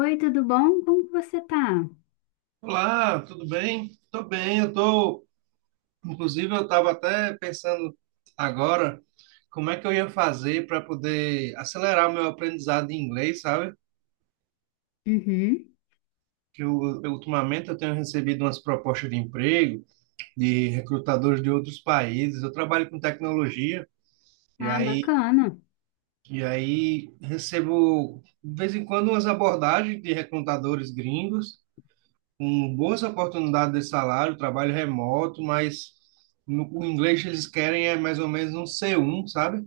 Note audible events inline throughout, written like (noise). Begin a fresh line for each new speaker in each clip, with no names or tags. Oi, tudo bom? Como que você tá?
Olá, tudo bem? Tô bem, inclusive eu estava até pensando agora como é que eu ia fazer para poder acelerar o meu aprendizado em inglês, sabe?
Uhum.
Que ultimamente eu tenho recebido umas propostas de emprego de recrutadores de outros países. Eu trabalho com tecnologia e
Ah,
aí
bacana.
e aí recebo de vez em quando umas abordagens de recrutadores gringos com boas oportunidades de salário, trabalho remoto, mas no, o inglês que eles querem é mais ou menos um C1, sabe?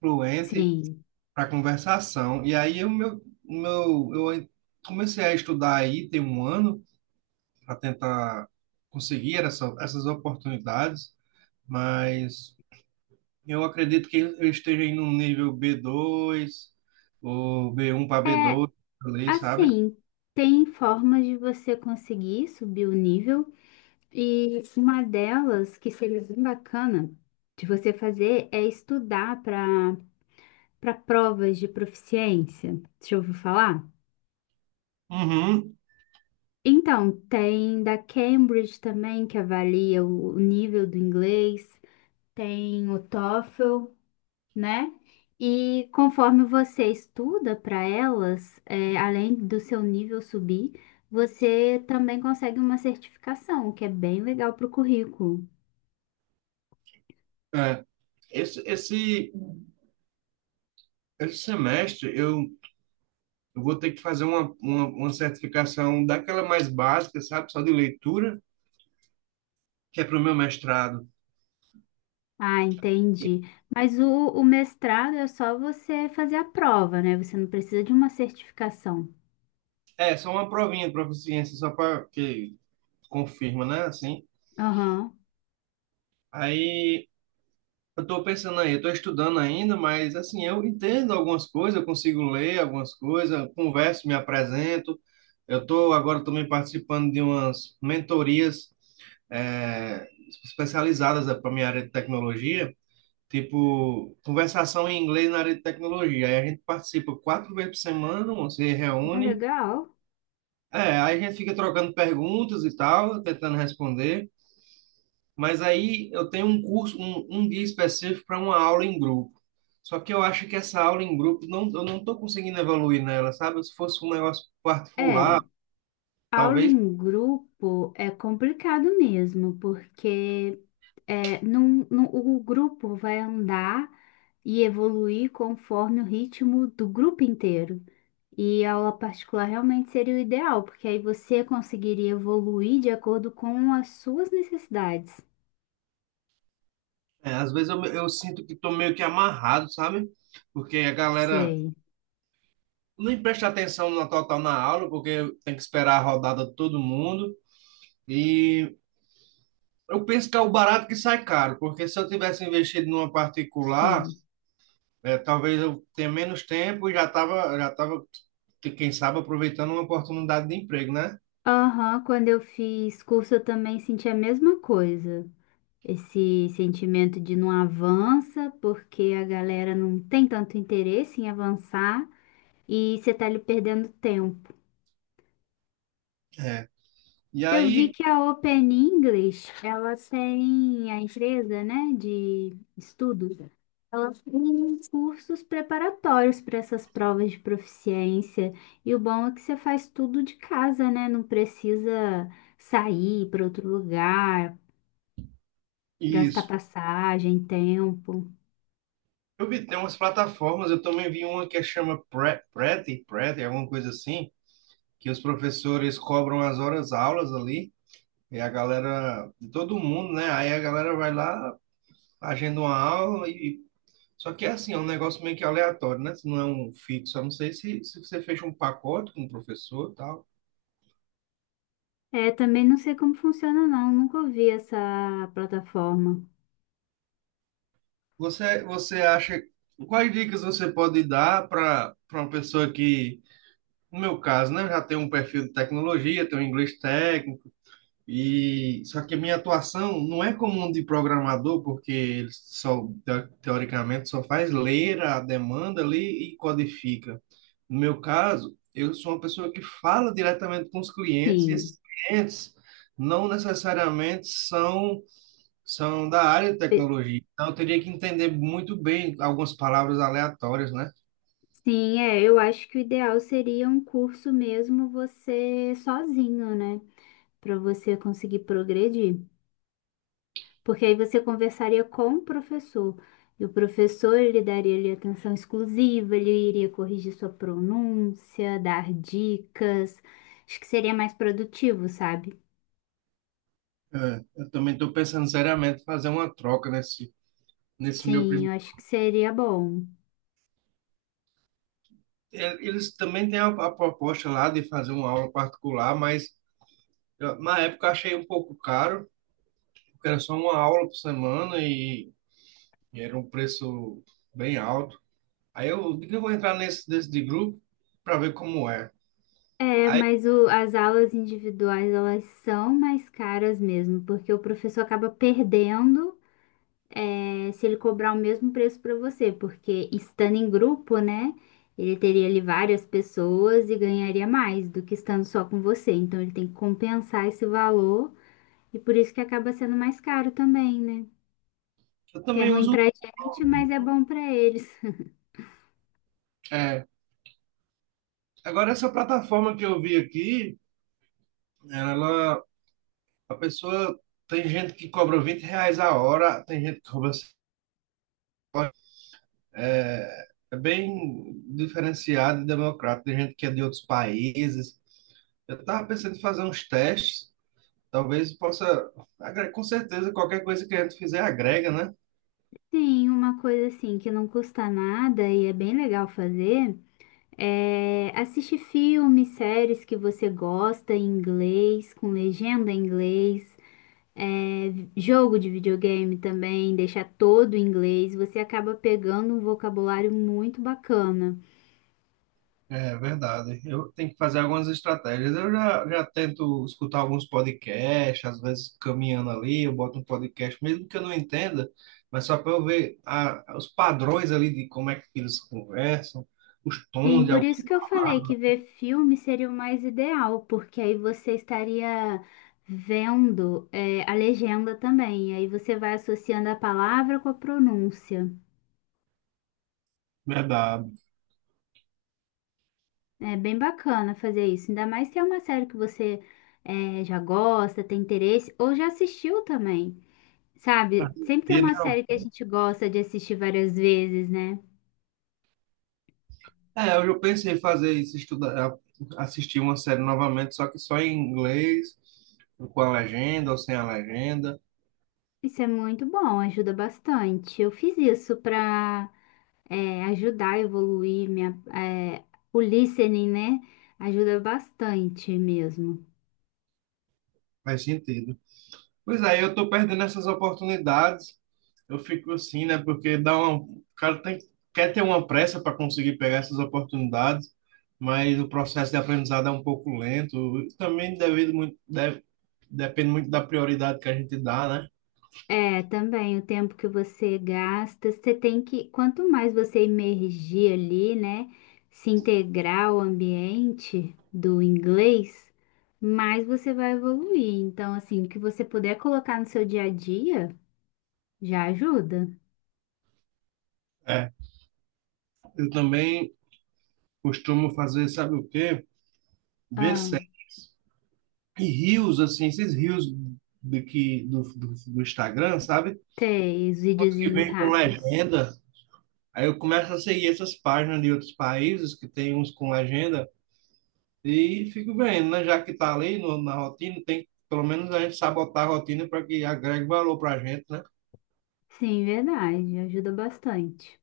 Fluente
Sim.
para conversação. E aí o meu, eu comecei a estudar aí tem um ano para tentar conseguir essas oportunidades, mas eu acredito que eu esteja em um nível b dois ou b um para b
É,
dois, ali, sabe?
assim, tem formas de você conseguir subir o nível e uma delas que seria bem bacana de você fazer é estudar para provas de proficiência. Deixa eu ouvir falar?
Uhum.
Então, tem da Cambridge também que avalia o nível do inglês, tem o TOEFL, né? E conforme você estuda para elas, além do seu nível subir, você também consegue uma certificação, o que é bem legal para o currículo.
É. Esse, esse, esse semestre eu vou ter que fazer uma certificação daquela mais básica, sabe? Só de leitura, que é para o meu mestrado.
Ah,
E-
entendi. Mas o mestrado é só você fazer a prova, né? Você não precisa de uma certificação.
É, só uma provinha de proficiência, só para que confirma, né? Assim,
Aham,
aí eu estou pensando, aí eu estou estudando ainda, mas assim, eu entendo algumas coisas, eu consigo ler algumas coisas, eu converso, me apresento. Eu estou agora também participando de umas mentorias eh, especializadas para minha área de tecnologia. Tipo, conversação em inglês na área de tecnologia. Aí a gente participa quatro vezes por semana, você
ah,
reúne.
legal.
É, aí a gente fica trocando perguntas e tal, tentando responder. Mas aí eu tenho um curso, um dia específico para uma aula em grupo. Só que eu acho que essa aula em grupo, não, eu não estou conseguindo evoluir nela, sabe? Se fosse um negócio particular,
É, aula
talvez.
em grupo é complicado mesmo, porque é, o grupo vai andar e evoluir conforme o ritmo do grupo inteiro. E a aula particular realmente seria o ideal, porque aí você conseguiria evoluir de acordo com as suas necessidades.
É, às vezes eu sinto que estou meio que amarrado, sabe? Porque a galera
Sei,
nem presta atenção na total na aula, porque tem que esperar a rodada de todo mundo. E eu penso que é o barato que sai caro, porque se eu tivesse investido numa particular,
sim.
talvez eu tenha menos tempo e já tava, quem sabe, aproveitando uma oportunidade de emprego, né?
Aham, quando eu fiz curso eu também senti a mesma coisa. Esse sentimento de não avança, porque a galera não tem tanto interesse em avançar e você tá ali perdendo tempo.
É. E
Eu vi
aí,
que a Open English, ela tem a empresa, né, de estudos. Ela tem cursos preparatórios para essas provas de proficiência. E o bom é que você faz tudo de casa, né? Não precisa sair para outro lugar, gastar
isso.
passagem, tempo.
Eu vi, tem umas plataformas, eu também vi uma que chama Preti, alguma coisa assim, que os professores cobram as horas aulas ali, e a galera, de todo mundo, né? Aí a galera vai lá, agenda uma aula. E. Só que é assim, é um negócio meio que aleatório, né? Se não é um fixo. Eu não sei se você fecha um pacote com o professor e tal.
É, também não sei como funciona, não. Nunca ouvi essa plataforma.
Você acha. Quais dicas você pode dar para uma pessoa que, no meu caso, né, já tem um perfil de tecnologia, tem um inglês técnico, e só que a minha atuação não é como um de programador, porque ele só teoricamente só faz ler a demanda ali e codifica. No meu caso, eu sou uma pessoa que fala diretamente com os clientes e
Sim.
esses clientes não necessariamente são da área de tecnologia. Então eu teria que entender muito bem algumas palavras aleatórias, né?
Sim, é, eu acho que o ideal seria um curso mesmo você sozinho, né? Para você conseguir progredir. Porque aí você conversaria com o professor. E o professor, ele daria ali atenção exclusiva, ele iria corrigir sua pronúncia, dar dicas. Acho que seria mais produtivo, sabe?
É, eu também estou pensando seriamente em fazer uma troca nesse meu
Sim,
primeiro
eu acho que seria bom.
eles também têm a proposta lá de fazer uma aula particular, mas na época eu achei um pouco caro, porque era só uma aula por semana e era um preço bem alto. Aí eu digo que eu vou entrar nesse desse de grupo para ver como é.
É,
Aí
mas as aulas individuais, elas são mais caras mesmo, porque o professor acaba perdendo, é, se ele cobrar o mesmo preço para você, porque estando em grupo, né, ele teria ali várias pessoas e ganharia mais do que estando só com você. Então ele tem que compensar esse valor e por isso que acaba sendo mais caro também, né?
eu
Que é
também
ruim
uso,
pra gente, mas é bom pra eles. (laughs)
é, agora essa plataforma que eu vi aqui, ela, a pessoa, tem gente que cobra R$ 20 a hora, tem gente que cobra. É, é bem diferenciado e democrático. Tem gente que é de outros países. Eu estava pensando em fazer uns testes. Talvez possa. Com certeza, qualquer coisa que a gente fizer agrega, né?
Sim, uma coisa assim que não custa nada e é bem legal fazer é assistir filmes, séries que você gosta em inglês, com legenda em inglês. É, jogo de videogame também, deixar todo em inglês, você acaba pegando um vocabulário muito bacana.
É verdade. Eu tenho que fazer algumas estratégias. Já tento escutar alguns podcasts, às vezes caminhando ali, eu boto um podcast, mesmo que eu não entenda, mas só para eu ver os padrões ali de como é que eles conversam, os
Sim,
tons de
por
alguns.
isso que eu falei que ver filme seria o mais ideal, porque aí você estaria vendo, é, a legenda também, aí você vai associando a palavra com a pronúncia.
É verdade.
É bem bacana fazer isso, ainda mais se é uma série que você, já gosta, tem interesse, ou já assistiu também. Sabe, sempre tem
E, né,
uma série que a gente gosta de assistir várias vezes, né?
é, eu já pensei em fazer isso, estudar, é, assistir uma série novamente, só que só em inglês, com a legenda ou sem a legenda,
Isso é muito bom, ajuda bastante. Eu fiz isso para ajudar a evoluir minha, é, o listening, né? Ajuda bastante mesmo.
faz sentido. Pois aí eu tô perdendo essas oportunidades, eu fico assim, né? Porque dá uma, o cara tem, quer ter uma pressa para conseguir pegar essas oportunidades, mas o processo de aprendizado é um pouco lento, e também devido muito, depende muito da prioridade que a gente dá, né?
É, também o tempo que você gasta, você tem que, quanto mais você emergir ali, né? Se integrar ao ambiente do inglês, mais você vai evoluir. Então, assim, o que você puder colocar no seu dia a dia já ajuda.
É, eu também costumo fazer, sabe o quê? Ver
Ah,
e rios, assim, esses rios do Instagram, sabe?
ter os
Uns que
videozinhos
vem com
rápidos.
legenda. Aí eu começo a seguir essas páginas de outros países que tem uns com legenda e fico vendo, né? Já que tá ali no, na rotina, tem pelo menos a gente sabotar a rotina para que agregue valor para a gente, né?
Sim, verdade, ajuda bastante.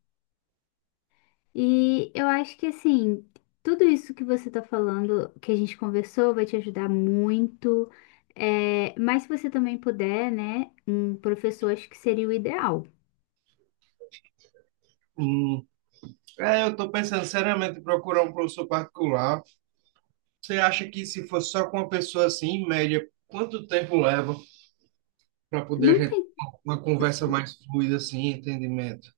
E eu acho que assim, tudo isso que você tá falando, que a gente conversou, vai te ajudar muito. É, mas se você também puder, né, um professor, acho que seria o ideal.
Hum. É, eu estou pensando seriamente em procurar um professor particular. Você acha que se fosse só com uma pessoa assim, em média, quanto tempo leva para poder a
Não
gente
tem
ter uma conversa mais fluida assim, entendimento?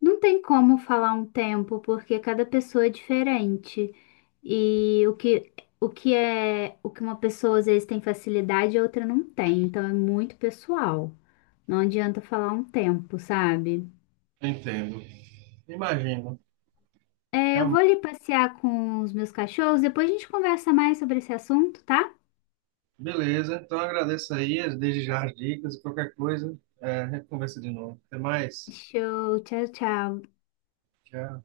Não tem como falar um tempo, porque cada pessoa é diferente. E o que é, o que uma pessoa às vezes tem facilidade e outra não tem. Então é muito pessoal. Não adianta falar um tempo, sabe?
Entendo. Imagino.
É, eu vou
Então,
ali passear com os meus cachorros, depois a gente conversa mais sobre esse assunto, tá?
beleza. Então agradeço aí desde já as dicas e qualquer coisa, é, a gente conversa de novo. Até mais.
Show, tchau, tchau.
Tchau.